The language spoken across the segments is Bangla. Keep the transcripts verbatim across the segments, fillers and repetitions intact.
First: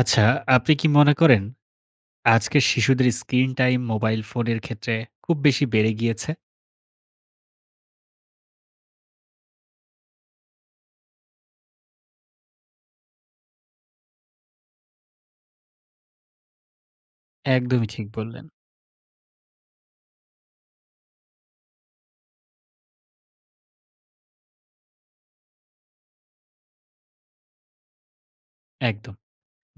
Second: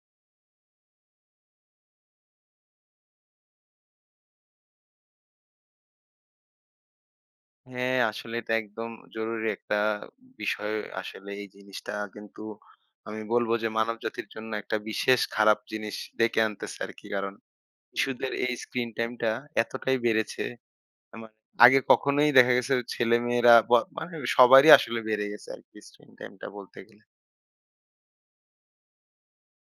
আচ্ছা, আপনি কি মনে করেন আজকের শিশুদের স্ক্রিন-টাইম মোবাইল ফোনের ক্ষেত্রে খুব বেশি বেড়ে গিয়েছে? হ্যাঁ আসলে এটা একদম জরুরি একটা বিষয় আসলে এই জিনিসটা। কিন্তু আমি বলবো যে মানবজাতির জন্য একটা বিশেষ খারাপ জিনিস ডেকে আনতেছে আরকি। কারণ একদমই ঠিক ইশুদের বললেন। এই স্ক্রিন-টাইমটা এতটাই বেড়েছে। অ্যা মানে আগে কখনোই দেখা গেছে ও ছেলে-মেয়েরা ব মানে সবারই আসলে বেড়ে গেছে আরকি স্ক্রিন-টাইমটা বলতে গেলে। একদম।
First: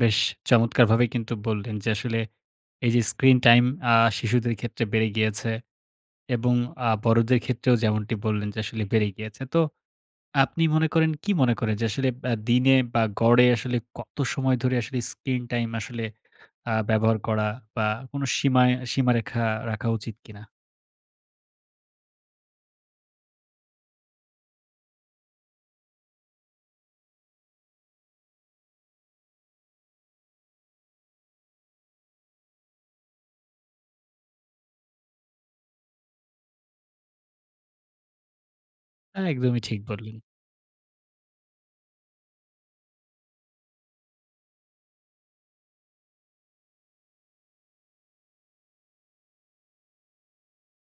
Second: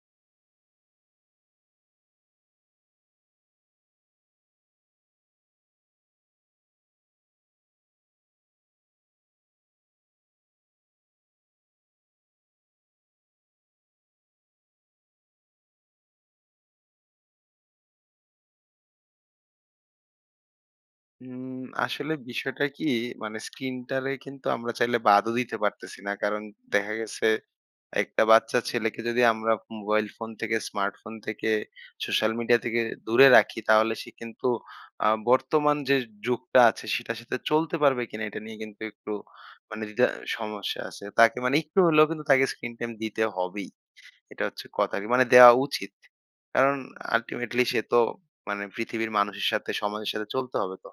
বেশ চমৎকারভাবেই কিন্তু বললেন যে আসলে এইযে স্ক্রিন-টাইম আ শিশুদের ক্ষেত্রে বেড়ে গিয়েছে। এবং আ বড়দের ক্ষেত্রেও যেমনটি বললেন যে আসলে বেড়ে গিয়েছে। তো আপনি মনে করেন কি মনে করেন যে আসলে ব্যা দিনে বা গড়ে আসলে কত সময় ধরে আসলে স্ক্রিন টাইম আসলে আ ব্যবহার করা বা কোন সীমা সীমারেখা রাখা উচিত কিনা? হুম আসলে বিষয়টা কি মানে স্ক্রিনটারে কিন্তু আমরা চাইলে বাদও দিতে পারতেছি না। কারণ দেখা গেছে একটা বাচ্চা ছেলেকে যদি আমরা মোবাইল ফোন থেকে, স্মার্টফোন থেকে, সোশ্যাল মিডিয়া থেকে দূরে রাখি, তাহলে সে কিন্তু আ বর্তমান যে যুগটা আছে সেটার সাথে চলতে পারবে কিনা এটা নিয়ে কিন্তু একটু হ্যাঁ একদমই ঠিক মানে যদি আ বললেন। সমস্যা আছে। তাকে মানে একটু হলেও কিন্তু তাকে স্ক্রিন টাইম দিতে হবেই। এটা হচ্ছে কথা আরকি, মানে দেওয়া উচিত। কারণ ultimately সে তো মানে পৃথিবীর মানুষের সাথে, সমাজের সাথে চলতে হবে তো।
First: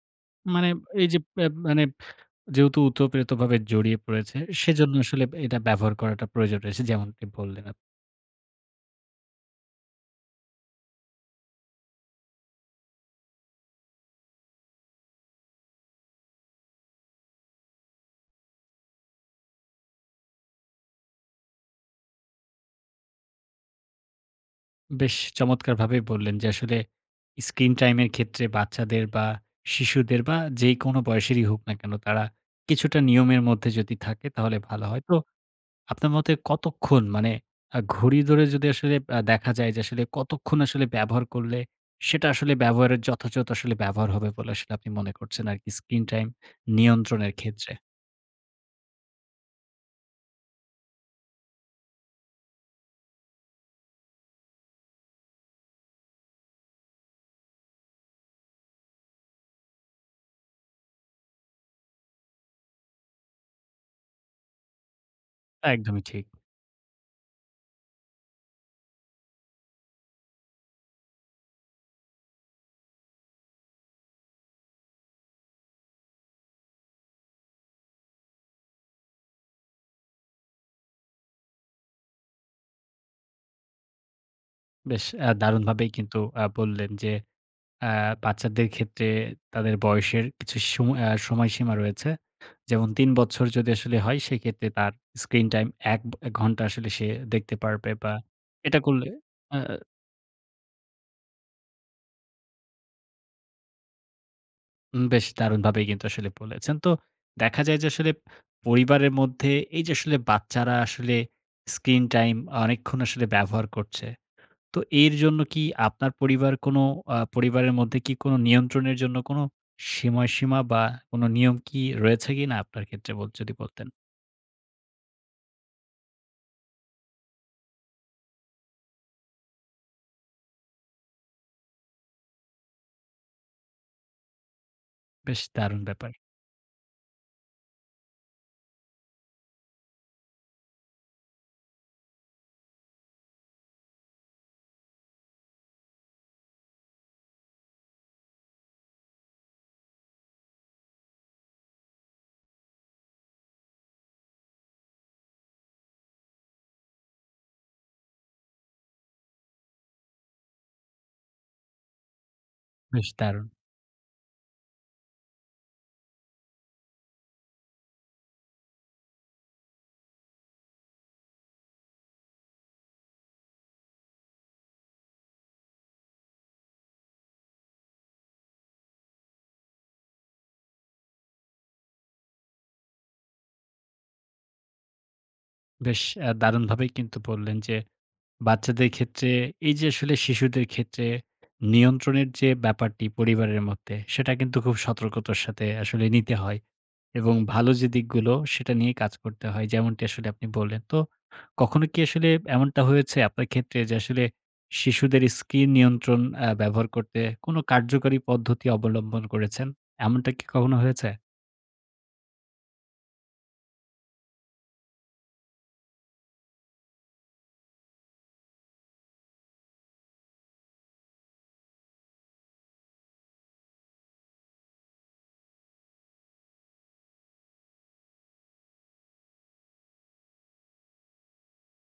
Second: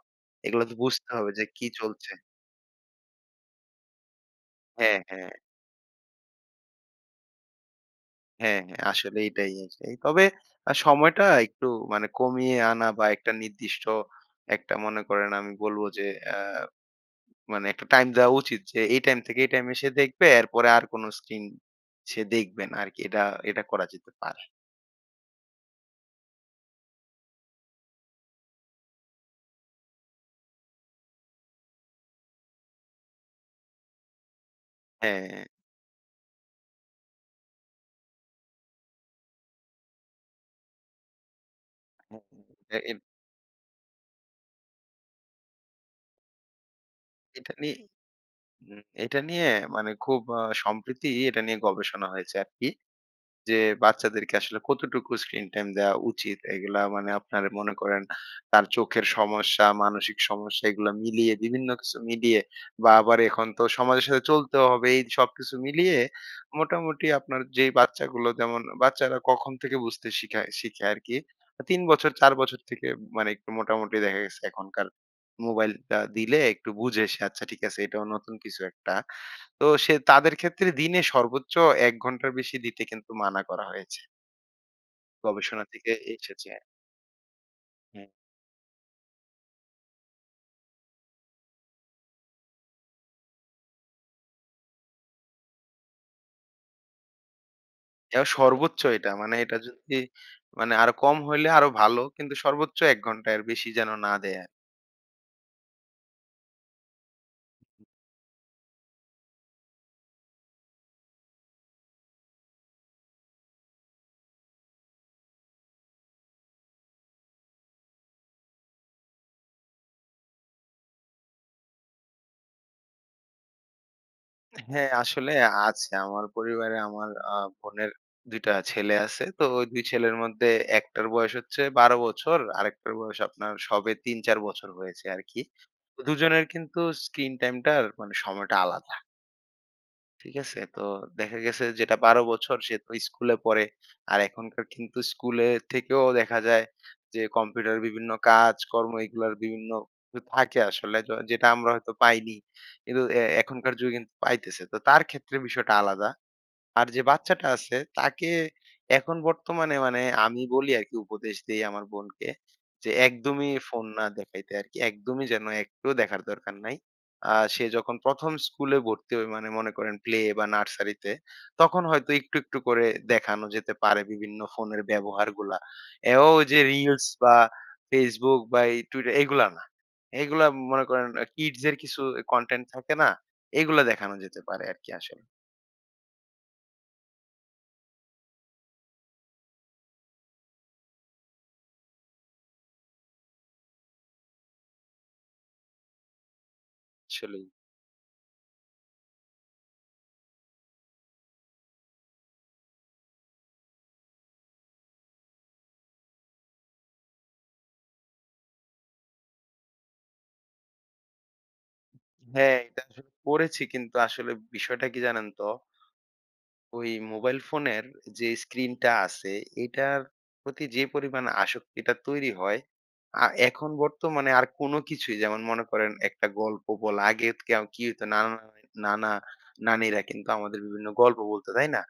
এগুলা মানে তো বুঝতে এইযে হবে যে ব্যা কি মানে চলছে। যেহেতু উতপ্রেতভাবে জড়িয়ে পড়েছে, সেইজন্য হ্যাঁ, আসলে হ্যাঁ। বে এটা ব্যবহার করাটা প্রয়োজন রয়েছে যেমনটি বললেন আপনি। হ্যাঁ, হ্যাঁ। আসলে এটাই আছে। তবে আ সময়টা একটু মানে কমিয়ে আনা বা একটা নির্দিষ্ট একটা মনে করেন, আমি বলব যে অ্যা মানে একটা টাইম দেওয়া উচিত। যে এই টাইম থেকে এই টাইমে সে দেখবে। এরপরে আর কোন স্ক্রিন সে দেখবে না আরকি। এটা এটা করা যেতে পারে। বেশ চমৎকারভাবেই বললেন যে আসলে স্ক্রিন-টাইমের এর ক্ষেত্রে বাচ্চাদের বা শিশুদের বা যেইকোন বয়সেরই হোক না কেন। তারা কিছুটা নিয়মের মধ্যে যদি থাকে তাহলে ভালো হয়। তো হ্যাঁ। আপনার মতে কতক্ষণ মানে আ ঘড়ি ধরে যদি আসলে অ্যা দেখা যায় যে আসলে কতক্ষণ আসলে ব্যবহার করলে, হ্যাঁ, সেটা হ্যাঁ। আসলে এ এর ব্যবহারের যথাযথ আসলে ব্যবহার হবে বলে আসলে আপনি মনে করছেন আরকি স্ক্রিন-টাইম নিয়ন্ত্রণের এটা ক্ষেত্রে? নিয়ে উম এটা নিয়ে মানে খুব আ সম্প্রীতি এটা নিয়ে গবেষণা হয়েছে আরকি। যে বাচ্চাদেরকে আসলে কতটুকু স্ক্রিন-টাইম দেওয়া উচিত? এইগুলা মানে আপনার মনে করেন তার চোখের সমস্যা, মানসিক সমস্যা এগুলা মিলিয়ে বিভিন্ন কিছু মিলিয়ে বা আবার এখন তো সমাজের সাথে চলতেও হবে। এই যে সবকিছু মিলিয়ে একদমই ঠিক। মোটামুটি আপনার যেই বাচ্চাগুলো যেমন, বাচ্চারা কখন থেকে বুঝতে শিখায় শিখে আরকি? আ তিন বছর, চার বছর থেকে মানে একটু মোটামুটি দেখা গেছে এখনকার মোবাইলটা দিলে একটু বুঝে সে। আচ্ছা, ঠিক আছে এটাও নতুন কিছু একটা। তো সে তাদের ক্ষেত্রে দিনে সর্বোচ্চ এক ঘন্টার বেশি দিতে কিন্তু মানা করা হয়েছে। বেশ অ্যা গবেষণা দারুণভাবেই থেকে কিন্তু আ এসেছে। বললেন, যে অ্যা হ্যাঁ। বাচ্চাদের ক্ষেত্রে তাদের বয়সের কিছু সময় আ সময়সীমা রয়েছে। যেমন তিন বচ্ছর যদি আসলে হয়, সেইক্ষেত্রে তার স্ক্রিন-টাইম এক এ ঘন্টা আসলে সে দেখতে পারবে বা যা এটা সর্বোচ্চ করলে এটা। মানে এটা আ আ যদি মানে আরো কম হইলে আরো ভালো। কিন্তু সর্বোচ্চ এক ঘন্টা, এর বেশি যেন না দেয়া উম বেশ দারুণভাবেই কিন্তু আসলে বলেছেন। তো দেখা যায় যে আসলে পরিবারের মধ্যে এই যে আসলে বাচ্চারা আসলে স্ক্রিন-টাইম অনেকক্ষণ আসলে ব্যবহার করছে। তো এর জন্য কি আপনার পরিবার কোন আ পরিবারের মধ্যে কি কোনো নিয়ন্ত্রণের জন্য কোনো সিময়সীমা বা কোনো নিয়ম কি রয়েছে কিনা? আপনার ক্ষেত্রে বত যদি বলতেন? হ্যাঁ আসলে আছে। আমার পরিবারে আমার আ বোনের দুই টা ছেলে আছে। তো দুই ছেলের মধ্যে এক টার বয়স হচ্ছে বারো বছর, আরেকটার বয়স আপনার সবে তিন-চার বছর হয়েছে আরকি। বেশ দারুণ তো ব্যাপার। দুজনের কিন্তু স্ক্রিন টাইম টার মানে সময়টা আলাদা। ঠিক আছে? তো দেখা গেছে যেটা বারো বছর সে তো স্কুলে পড়ে। আর এখনকার কিন্তু স্কুলে থেকেও দেখা যায় যে কম্পিউটারের বিভিন্ন কাজ কর্ম এগুলোর বিভিন্ন কিছু থাকে আসলে। য যেটা আমরা হয়তো পাইনি, কিন্তু এ এখনকার যুগে কিন্তু পাইতেছে। তো তার ক্ষেত্রে বিষয়টা আলাদা। আর যে বাচ্চাটা আছে তাকে এখন বর্তমানে মানে আমি বলি আরকি উপদেশ দেই আমার বোনকে, যে বেশ দারুন। একদমই ফোন না দেখাইতে আরকি। একদমই যেন একটুও দেখার দরকার নাই। আ সে যখন প্রথম স্কুলে ভর্তি হয়, মানে মনে করেন প্লে বা নার্সারিতে। তখন হয়তো একটু, একটু করে দেখানো যেতে পারে বিভিন্ন ফোনের ব্যবহারগুলা। অ্যাও ওই যে রিলস বা Facebook বা এই Twitter এগুলা না। এগুলা মনে করেন আ কিডস এর কিছু এ কনটেন্ট থাকে না? এগুলা দেখানো যেতে পারে আরকি আসলে। বেশ অ্যা দারুণভাবেই কিন্তু বললেন যে, বাচ্চাদের ক্ষেত্রে এই যে আসলে শিশুদের ক্ষেত্রে নিয়ন্ত্রণের যে ব্যাপারটি পরিবারের মধ্যে, সেটা কিন্তু খুব সতর্কতার সাথে আসলে নিতে হয়। এবং সলেই। ভালো যে দিকগুলো সেটা নিয়েই কাজ করতে হয়, যেমনটি আসলে আপনি বললেন। তো কখনো কি আসলে এমনটা হয়েছে আপনার ক্ষেত্রে? যে আসলে শিশুদের স্কিন নিয়ন্ত্রণ অ্যা ব্যবহার করতে কোন কার্যকারী পদ্ধতি অবলম্বন করেছেন? এমনটা কি কখনো হয়েছে? হ্যাঁ। এটা আসলে পড়েছি। কিন্তু আসলে বিষয়টা কি জানেন তো ওই মোবাইল ফোনের যে স্ক্রিনটা আছে, এটার প্রতি যে পরিমাণে আসক্তিটা তৈরি হয়, আ এখন বর্তমানে আর কোন কিছুই যেমন মনে করেন একটা গল্প বলা আগে কি আ কি হইতো? নানা, নানি নানা, নানিরা কিন্তু আমাদের বিভিন্ন গল্প বলত, তাই না?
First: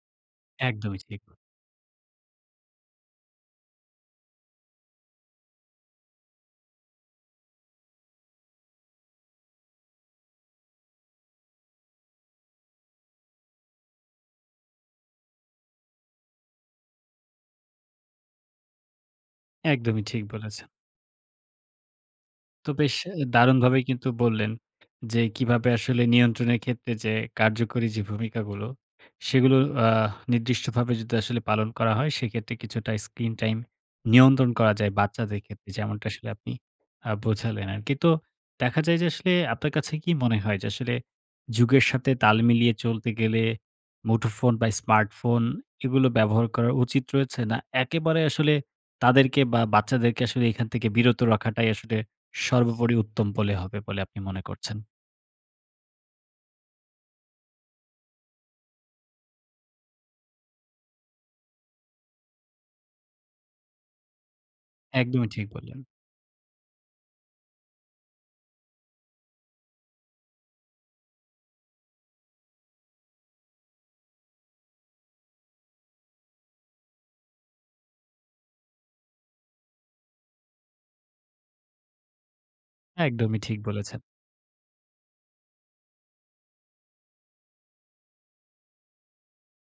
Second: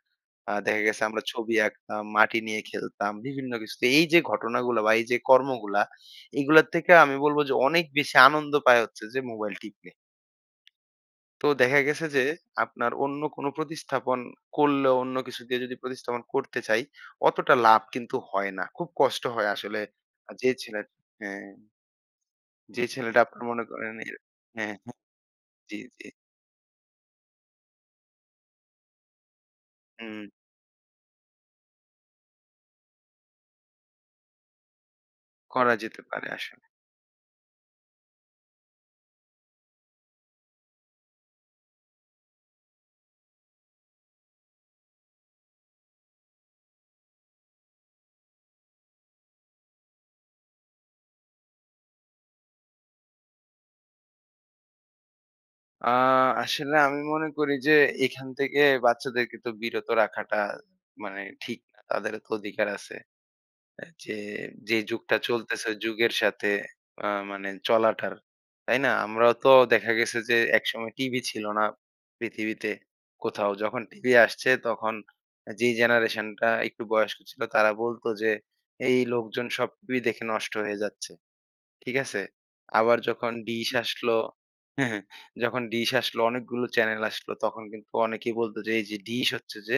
আ দেখা একদমই গেছে আমরা ঠিক। ছবি আঁকতাম। মাটি নিয়ে খেলতাম বিভিন্ন কিছু। তো এই যে ঘটনাগুলা বা এই যে কর্মগুলা এইগুলোর থেকে আমি বলবো যে অনেক বেশি আনন্দ পায় হচ্ছে যে মোবাইল টিপলে। তো দেখা গেছে যে আপনার অন্য কোন প্রতিস্থাপন করলে অন্য কিছু দিয়ে যদি প্রতিস্থাপন করতে চাই অতটা লাভ কিন্তু হয় না। খুব কষ্ট হয় আসলে একদমই ঠিক আ যে বলেছেন। ছেলে হ্যা। তো যে বেশ ছেলেটা এ আপনার মনে দারুণভাবেই করেন এ কিন্তু বললেন। হ্যাঁ, হ্যাঁ। যে কিভাবে জি, আসলে জি। নিয়ন্ত্রণের ক্ষেত্রে যে কার্যকরী যে ভূমিকাগুলো, সেগুলো আ হুম। নির্দিষ্টভাবে যদি আসলে পালন করা হয় সেইক্ষেত্রে কিছুটা স্ক্রিন-টাইম নিয়ন্ত্রণ করা যায় বাচ্চাদের ক্ষেত্রে করা যেতে যেমনটা আসলে পারে আপনি আসলে। আ বোঝালেন আরকি। তো দেখা যায় যে আসলে আপনার কাছে কি মনে হয়? যে আসলে যুগের সাথে তাল মিলিয়ে চলতে গেলে মুঠোফোন বা স্মার্টফোন এগুলো ব্যবহার করা উচিত রয়েছে? না একেবারে আসলে তাদেরকে বা বাচ্চাদেরকে আসলে এখান থেকে বিরত রাখাটাই আসলে সর্বোপরি উত্তম বলে হবে বলে আপনি মনে করছেন? আ আসলে আমি মনে করি যে এখান থেকে বাচ্চাদেরকে তো বিরত রাখাটা মানে ঠিক না। তাদেরও তো অধিকার আছে। অ্যা যে, যে যুগটা একদমই ঠিক চলতেছে, ওই বললেন। যুগের সাথে আ মানে চলাটার, তাই না? আমরাও তো দেখা গেছে যে একসময় টিভি ছিল না পৃথিবীতে কোথাও। যখন টিভি আসছে তখন যেই আ জেনারেশনটা একটু বয়স্ক ছিল তারা বলতো যে "এই লোকজন সব টিভি দেখে নষ্ট হয়ে যাচ্ছে।" ঠিক আছে? আবার যখন একদমই ঠিক ডিস বলেছেন। আসলো যখন ডিস আসলো, অনেকগুলো চ্যানেল আসলো, তখন কিন্তু অনেকেই বলত যে "এই যে ডিস হচ্ছে যে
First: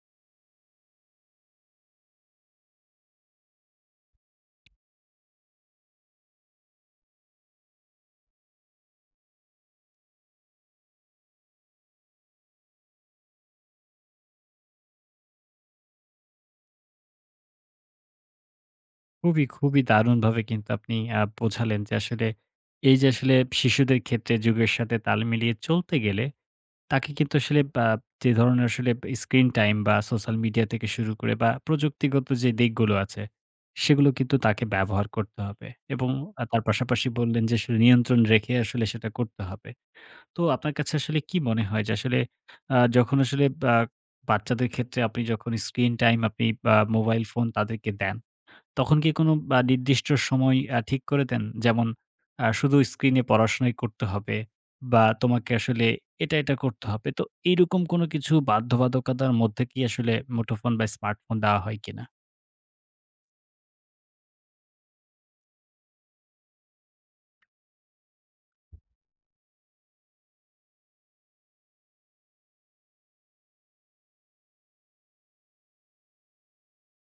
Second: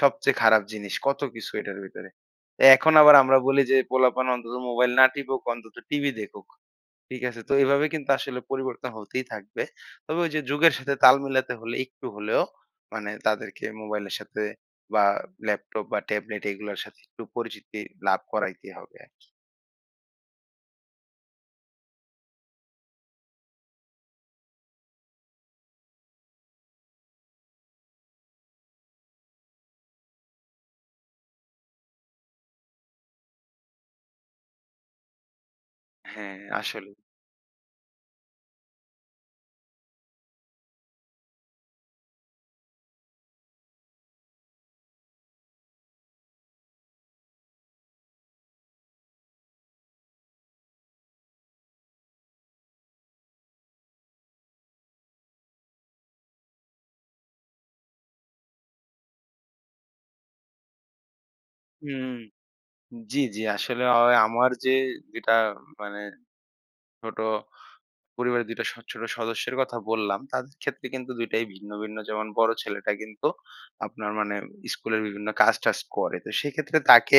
সবচেয়ে খারাপ জিনিস। কত কিছু এটার ভেতরে।' এখন আবার আমরা বলি যে "পোলাপান অন্তত মোবাইল না টিপুক অন্তত টিভি দেখুক।" ঠিক আছে? তো এভাবেই কিন্তু আসলে পরিবর্তন হতেই থাকবে। তবে ওই যে যুগের সাথে তাল মেলাতে হলে একটু হলেও মানে তাদেরকে মোবাইলের সাথে বা ল্যাপটপ বা ট্যাবলেট এইগুলোর সাথে একটু পরিচিতি লাভ করাইতেই হবে আরকি। খুবই, খুবই দারুণভাবে কিন্তু আপনি আ বোঝালেন যে, আসলে এই যে আসলে শিশুদের ক্ষেত্রে যুগের সাথে তাল মিলিয়ে চলতে গেলে তাকে কিন্তু আসলে বা যে ধরনের আসলে স্ক্রিন-টাইম বা সোশ্যাল মিডিয়া থেকে শুরু করে বা প্রযুক্তিগত যে দিকগুলো আছে, সেগুলো কিন্তু তাকে ব্যবহার করতে হবে। এবং হ্যাঁ, আ তার আসলেই। পাশাপাশি বললেন যে আসলে নিয়ন্ত্রণ রেখে আসলে সেটা করতে হবে। তো আপনার কাছে আসলে কী মনে হয়? যে আসলে আ যখন আসলে বা বাচ্চাদের ক্ষেত্রে আপনি যখন স্ক্রিন-টাইম আপনি আ মোবাইল ফোন তাদেরকে দেন, তখন কি কোনো আ নির্দিষ্ট সময় আ ঠিক করে দেন? যেমন আ শুধু স্ক্রিনে পড়াশোনাই করতে হবে। বা তোমাকে আসলে এটা, এটা করতে হবে। তো এইরকম কোনো কিছু বাধ্যবাধকতার মধ্যে কি আসলে মুঠোফোন বা স্মার্টফোন দেওয়া হয় কিনা? হুম। জি, জি। আসলে অ আমার যে যেটা মানে ছোট পরিবারের দুই টা স ছোট সদস্যের কথা বললাম। তাদের ক্ষেত্রে কিন্তু দুই টাই ভিন্ন, ভিন্ন। যেমন বড় ছেলেটা কিন্তু আপনার মানে স্কুলের বিভিন্ন কাজ-টাজ করে। তো সেইক্ষেত্রে তাকে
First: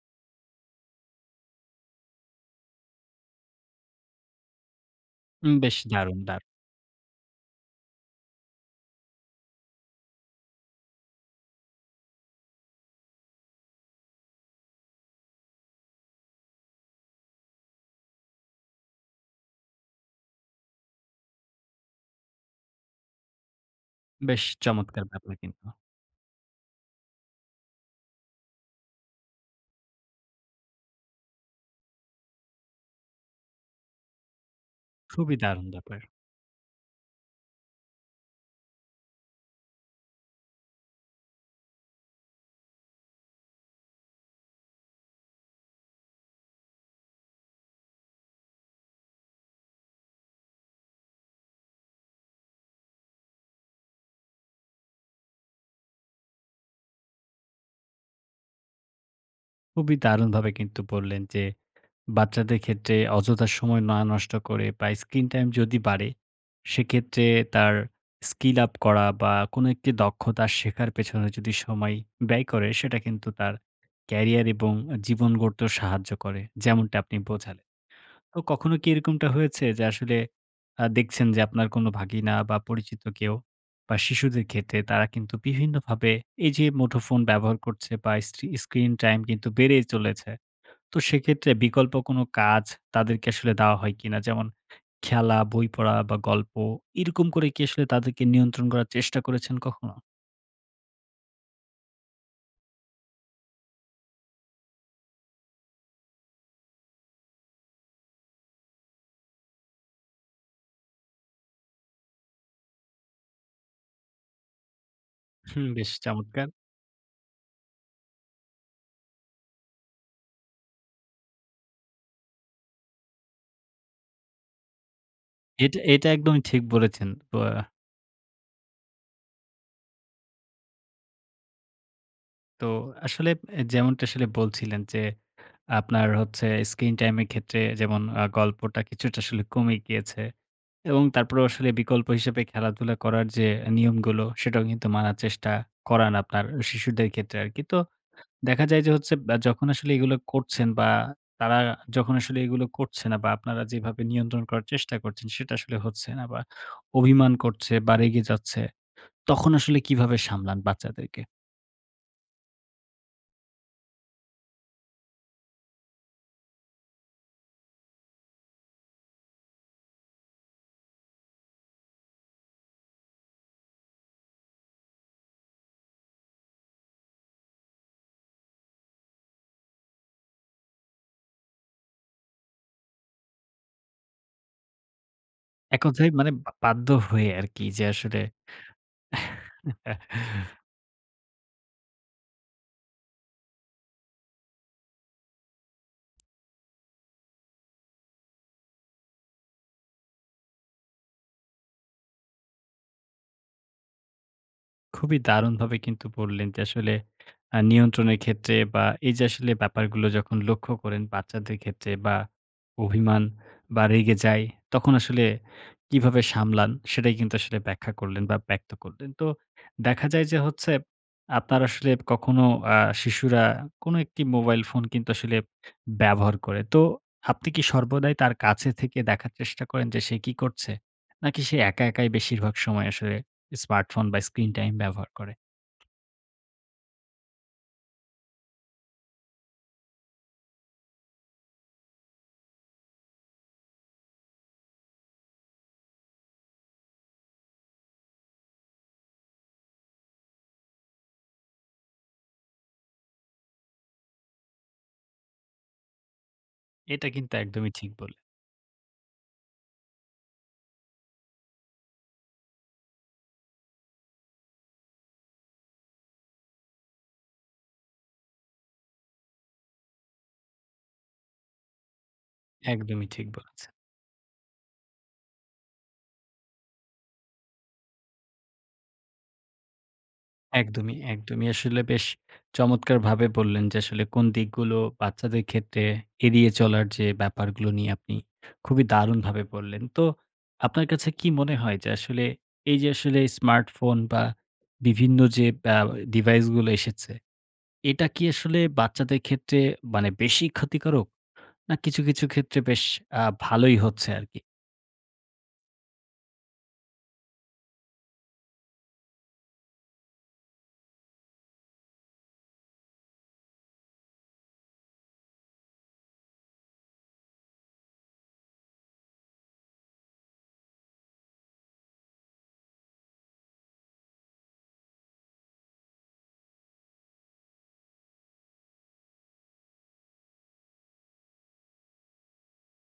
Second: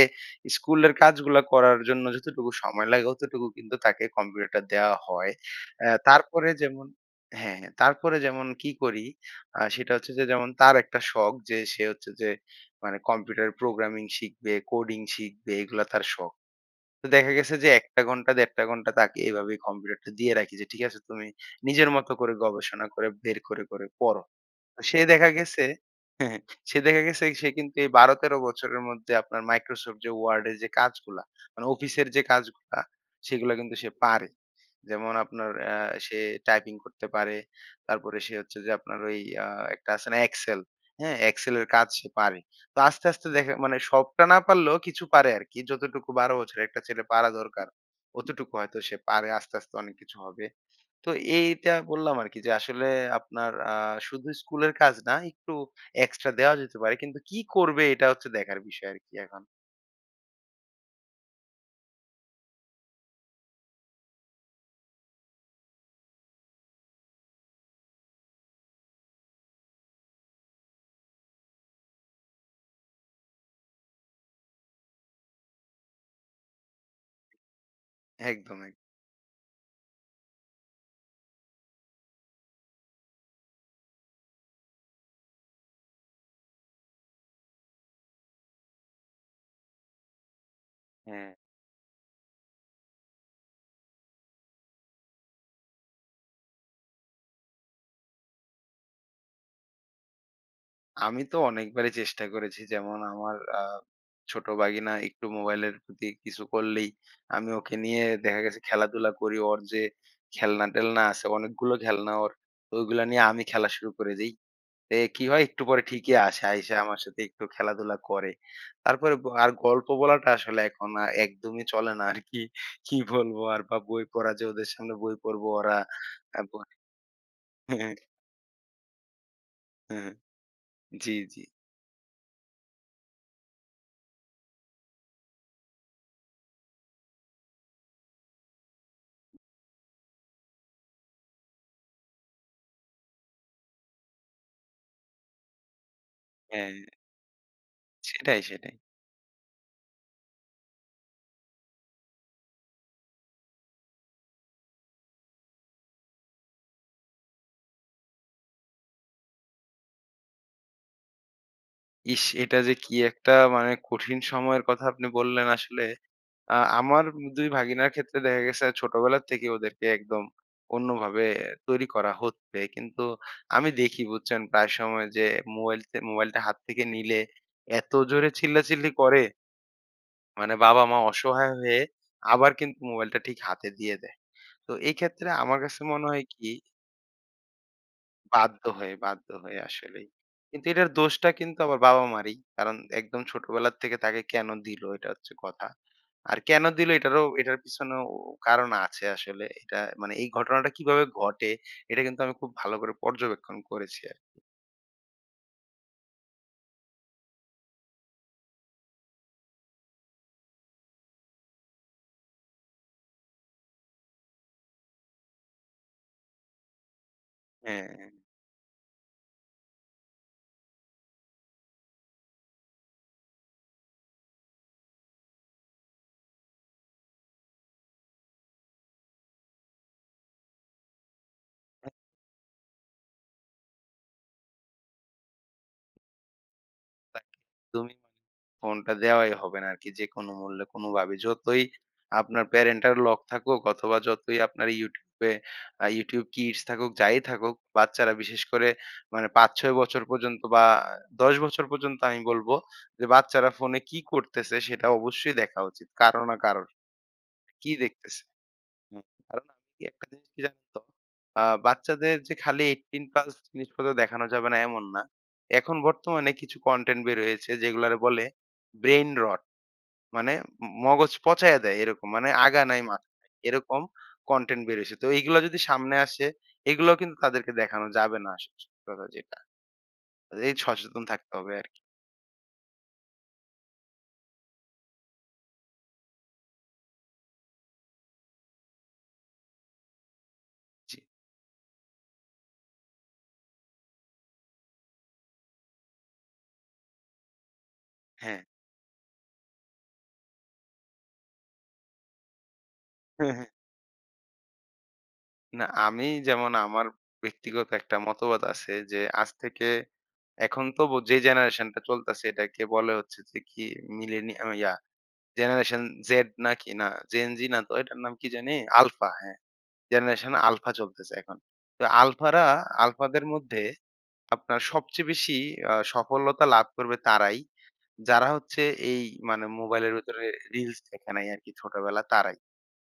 স্কুলের কাজগুলা করার জন্য যতটুকু সময় লাগে অতটুকু কিন্তু তাকে কম্পিউটারটা দেয়া হয়। উম বেশ অ্যা দারুণ, দারুণ! তারপরে যেমন হ্যাঁ, হ্যাঁ। তারপরে যেমন কি করি আ সেটা হচ্ছে যে যেমন তার একটা শখ যে সে হচ্ছে যে মানে কম্পিউটার প্রোগ্রামিং শিখবে, কোডিং শিখবে এগুলা তার শখ। তো দেখা গেছে যে এক টা ঘন্টা দেড় টা ঘন্টা তাকে এভাবে কম্পিউটারটা দিয়ে রাখি। যে ঠিক আছে তুমি নিজের মত করে গবেষণা করে বের করে, করে পড়ো। বেশ তো সে চমৎকার দেখা ব্যাপার গেছে কিন্তু। সে দেখা গেছে এই সে কিন্তু এই বারো-তেরো বছরের মধ্যে আপনার মাইক্রোসফট যে ওয়ার্ডের যে কাজগুলা, মানে অফিসের যে কাজগুলা সেইগুলা কিন্তু সে পারে। যেমন খুবই আপনার দারুণ অ্যা ব্যাপার। সে টাইপিং করতে পারে। তারপরে সে হচ্ছে যে আপনার ওই আ একটা আছে না এক্সেল? হ্যাঁ, এক্সেলের কাজ সে পারে। তো আস্তে, আস্তে দেখা মানে সবটা না পারলেও কিছু পারে আরকি। যতটুকু বারো বছরের একটা ছেলে পারা দরকার, অতটুকু হয়তো সে পারে। আস্তে, আস্তে অনেক কিছু হবে। তো এইটা বললাম আরকি যে আসলে আপনার আ শুধু স্কুলের কাজ না, একটু এক্সট্রা দেওয়া যেতে পারে। কিন্তু কি করবে? এটা হচ্ছে দেখার বিষয় আরকি এখন। খুবই দারুণভাবে কিন্তু বললেন যে বাচ্চাদের ক্ষেত্রে অযথা সময় না নষ্ট করে বা স্ক্রিন-টাইম যদি বাড়ে, সেক্ষেত্রে তার স্কিল আপ করা বা কোন একটি দক্ষতা শেখার পেছনে যদি সময় ব্যয় করে সেটা কিন্তু তার ক্যারিয়ার এবং অ্যা জীবন গড়তেও সাহায্য করে, যেমনটা আপনি বোঝালেন। একদম, তো একদ। কখনো কি এরকমটা হয়েছে যে আসলে আ দেখছেন যে আপনার কোনো ভাগিনা বা পরিচিত কেউ বা শিশুদের ক্ষেত্রে তারা কিন্তু বিভিন্নভাবে এই যে মুঠোফোন ব্যবহার করছে বা স্ট্রি স্ক্রিন টাইম কিন্তু বেড়েই চলেছে। তো হ্যাঁ। সেক্ষেত্রে বিকল্প কোনো কাজ তাদেরকে আসলে দাওয়া হয় কিনা? যেমন খেলা, বই পড়া বা গল্প? এইরকম করে কি আসলে তাদেরকে নিয়ন্ত্রণ করার চেষ্টা করেছেন কখনো? আমি তো অনেকবারই চেষ্টা করেছি। যেমন আমার আ ছোট ভাগিনা একটু মোবাইলের প্রতি কিছু করলেই আমি ওকে নিয়ে দেখা গেছে খেলাধুলা করি। অর যে খেলনা-টেলনা আছে অনেকগুলো খেলনা ওর। তো ওইগুলো নিয়ে আমি খেলা শুরু করে দেই। এ কী হয়? একটু হুম। পরে বেশ ঠিকই আসে, চমৎকার! আইসা আমার সাথে একটু খেলাধুলা করে। তারপরে গ আর গল্প বলাটা আসলে এখন আ একদমই চলে না আর কি। কি বলবো আর বা বই পড়া যে ওদের সামনে বই পড়বো এট ওরা এটা একদমই অ্যা ঠিক বই বলেছেন ব আ জি, জি। তো আসলে অ্যা যেমনটা আসলে বলছিলেন যে আপনার হচ্ছে স্ক্রিন-টাইমের ক্ষেত্রে যেমন আ গল্পটা কিছুটা আসলে কমে গিয়েছে। এবং তারপরেও আসলে বিকল্প হিসাবে খেলাধুলা করার যে অ্যা নিয়মগুলো, সেটাও কিন্তু মানার চেষ্টা করান আপনার হ্যাঁ। শিশুদের ক্ষেত্রে আরকি। তো সেটাই, দেখা সেটাই। যায় যে হচ্ছে বা যখন আসলে এগুলো করছেন বা তারা যখন আসলে এগুলো করছেনা বা আপনারা যেইভাবে নিয়ন্ত্রণ করার চেষ্টা করছেন, সেটা আসলে হচ্ছে না বা অভিমান করছে বা রেগে যাচ্ছে, তখন আসলে কীভাবে সামলান বাচ্চাদেরকে? ইস! এটা যে কি একটা মানে কঠিন সময়ের কথা আপনি বললেন আসলে। আ আমার উম দুই ভাগিনার ক্ষেত্রে দেখা গেছে ছোটবেলা থেকেই ওদেরকে একদম অন্যভাবে তৈরি করা হচ্ছে। কিন্তু আমি দেখি, বুঝছেন? প্রায় সময় যে মোবাইলতে মোবাইলটা হাত থেকে নিলে, এত জোরে চিল্লাচিল্লি করে! মানে বাবা-মা অসহায় হয়ে আবার কিন্তু মোবাইলটা ঠিক হাতে দিয়ে দেয়। তো এক্ষেত্রে আমার কাছে এক মনে কথায় হয় মানে কি বা বাধ্য হয়ে আর কি। যে আসলে বাধ্য হয়ে, বাধ্য হয়ে আসলেই। কিন্তু এটার দোষটা কিন্তু আমার বাবা-মা'রই। কারণ একদম ছোটবেলার থেকে তাকে কেনো দিলো? এটা হচ্ছে কথা। আর কেন দিল? এটারও এটার পিছনেও কারণ আছে আসলে। এটা মানে এই ঘটনাটা কিভাবে ঘটে? এটা কিন্তু আমি খুব ভালো করে পর্যবেক্ষণ করেছি আরকি। খুবই দারুণভাবে কিন্তু বললেন যে আসলে আ নিয়ন্ত্রণের ক্ষেত্রে বা এই যে আসলে ব্যাপারগুলো যখন লক্ষ্য করেন বাচ্চাদের ক্ষেত্রে বা অভিমান বা রেগে যায়, তখন আসলে কীভাবে সামলান? সেটাই কিন্তু আসলে হ্যাঁ, ব্যাখ্যা হ্যাঁ। করলেন বা ব্যক্ত করলেন। তো দেখা যায় যে হচ্ছে আপনার আসলে কখনো আ শিশুরা কোনো একটি মোবাইল ফোন কিন্তু আসলে ব্যবহার করে। তো আপনি কি সর্বদাই তার কাছে থেকে দেখার চেষ্টা করেন যে সে কি করছে? নাকি সে একা, একাই বেশিরভাগ সময় স্মার্টফোন বা স্ক্রিন-টাইম ব্যবহার করে? তা [unintelligible] তুমি ফোনটা দেওয়াই হবে না আরকি যেকোনো মূল্যে কোন ভাবে। যতই আপনার parental lock থাকুক অথবা যতই আপনার YouTube এ আ YouTube Kids থাকুক, যাই থাকুক বাচ্চারা বিশেষ করে মানে পাঁচ-ছয় বছর পর্যন্ত বা দশ বছর পর্যন্ত আমি বলব যে বাচ্চারা ফোনে কি করতেছে? সেটা অবশ্যই দেখা উচিত কারো না কারোর। এটা কিন্তু কি একদমই ঠিক বললে দেখতেছে? হ্যাঁ তার মানে কি একটা জিনিস কি জানেন তো? আ বাচ্চাদের যে খালি এইটটিন প্লাস জিনিসপত্র দেখানো যাবে না এমন না। এখন বর্তমানে কিছু কনটেন্ট বের হয়েছে যেগুলারে বলে Brain Rot। মানে ম মগজ পচাইয়া দেয় এরকম। মানে আগা নাই একদমই মাথা ঠিক নাই বলেছেন। এরকম কনটেন্ট বের হইছে। তো এইগুলা যদি সামনে আসে, এগুলাও কিন্তু তাদেরকে দেখানো যাবে না আসলে সত্যি কথা যেইটা। আ এই একদমই, সসেতন থাকতে একদমই। হবে আরকি। আসলে বেশ চমৎকারভাবে বললেন যে আসলে কোন দিকগুলো বাচ্চাদের ক্ষেত্রে এড়িয়ে চলার যে ব্যাপারগুলো নিয়ে আপনি খুবই দারুণভাবে বললেন। তো আপনার জি। কাছে কি মনে হয়? যে আসলে এই যে আসলে স্মার্টফোন বা বিভিন্ন যে ব্যা ডিভাইস গুলো এসেছে। এটা কি হ্যাঁ। আসলে বাচ্চাদের ক্ষেত্রে মানে বেশিই ক্ষতিকারক? না কিছু, কিছু ক্ষেত্রে বেশ আ হ্যাঁ, হ্যাঁ। ভালোই হচ্ছে আরকি? না আমি যেমন আমার ব্যক্তিগত একটা মতবাদ আছে যে আজ থেকে এখনতবো যে জেনারেশন টা চলতাছে এটাকে বলে হচ্ছে যে কি মিলিনিয়া ও ইয়া জেনারেশন জেড নাকি? না জেন-জি না তো এটার নাম কি জানি? আলফা হ্যাঁ। জেনারেশন আলফা চলতেছে এখন। তো আলফারা আলফাদের মধ্যে আপনার সবচেয়ে বেশি আ সফলতা লাভ করবে তারাই, যারা হচ্ছে এই মানে মোবাইলের ভেতরে রিলস দেখে নাই আরকি ছোটবেলা তারাই।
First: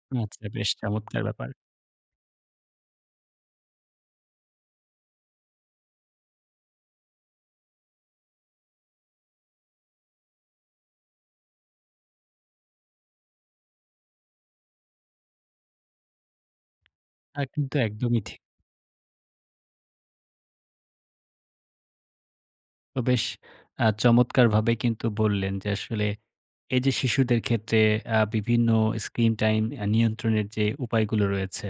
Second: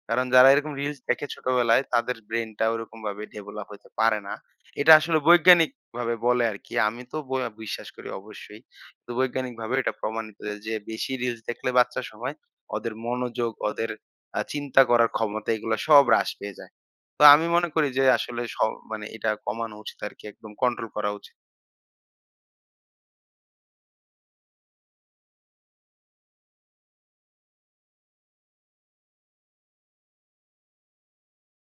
কারণ আচ্ছা যারা বেশ এরকম রিলস চমৎকার দেখে ব্যাপার! ছোটবেলায় তাদের ব্রেইনটা ওইরকমভাবে ডেভেলপ হইতে পারে না। এটা আসলে বৈজ্ঞানিকভাবে বলে আরকি। আমি তো ব বিশ্বাস করি অবশ্যই। তো বৈজ্ঞানিকভাবেও এটা প্রমাণিত যে বেশি রিলস দেখলে বাচ্চা সময়ে, ওদের মনোযোগ, ওদের আ চিন্তা করার ক্ষমতা এগুলো সব হ্রাস পেয়ে যায়। তো তা আমি মনে কিন্তু করি যে একদমই ঠিক। আসলে স মানে এটা কমানো উচিত আরকি। একদম কন্ট্রোল করা উচিত। তো বেশ আ চমৎকারভাবেই কিন্তু বললেন যে আসলে এই যে শিশুদের ক্ষেত্রে আ বিভিন্ন স্ক্রিন-টাইম অ্যা নিয়ন্ত্রণের যে উপায়গুলো রয়েছে।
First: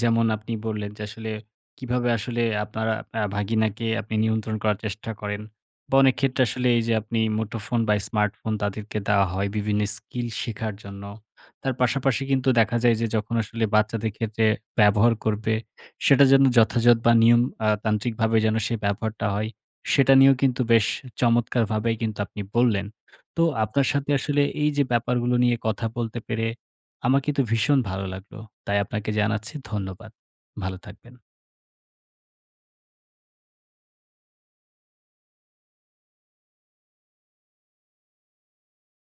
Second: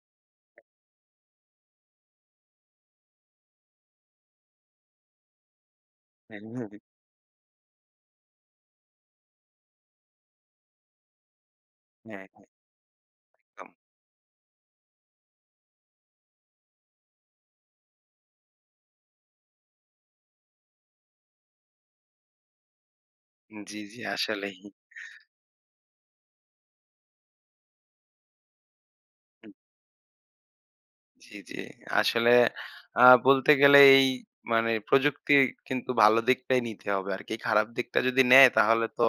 যেমন আপনি বললেন যে আসলে কীভাবে আসলে আপনারা আ ভাগিনাকে আপনি নিয়ন্ত্রণ করার চেষ্টা করেন? বা অনেক হ্যাঁ। ক্ষেত্রে আসলে এই যে আপনি মুঠোফোন বা স্মার্টফোন তাদেরকে দেওয়া হয় বিভিন্ন স্কিল শেখার জন্য। তার পাশাপাশি হ্যাঁ, হ্যাঁ। কিন্তু দেখা যায় যে যখন আসলে একদম। বাচ্চাদের ক্ষেত্রে ব্যবহার করবে, সেটা যেন যথাযদ বা নিয়ম আ তান্ত্রিকভাবে যেন সে ব্যবহারটা হয়, সেটা নিয়েও কিন্তু বেশ চমৎকারভাবেই কিন্তু আপনি বললেন। তো উম জি, আপনার জি। সাথে আসলে আসলেই। এই যে ব্যাপারগুলো নিয়ে কথা বলতে পেরে আমার কিন্তু ভীষণ ভালো লাগলো। তাই আপনাকে হুম। জানাচ্ছি ধন্যবাদ। ভালো থাকবেন। জি, জি। আসলে আ বলতে গেলে এই মানে প্রযুক্তি কিন্তু ভালো দিকটাই নিতে হবে আর কি। খারাপ দিকটা যদি নেয় তাহলে তো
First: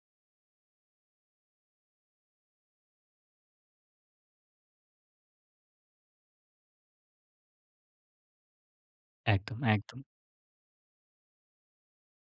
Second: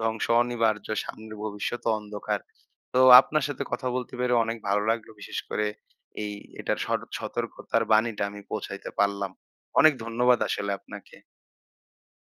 ধ্বংস অনিবার্য, সামনের ভবিষ্যৎ ও অন্ধকার। তো আপনার সাথে কথা বলতে পেরে অনেক ভালো লাগলো। বিশেষ করে এই এটার সর সতর্কতার বাণীটা আমি পৌঁছাইতে পারলাম। একদম, অনেক একদম। ধন্যবাদ আসলে আপনাকে।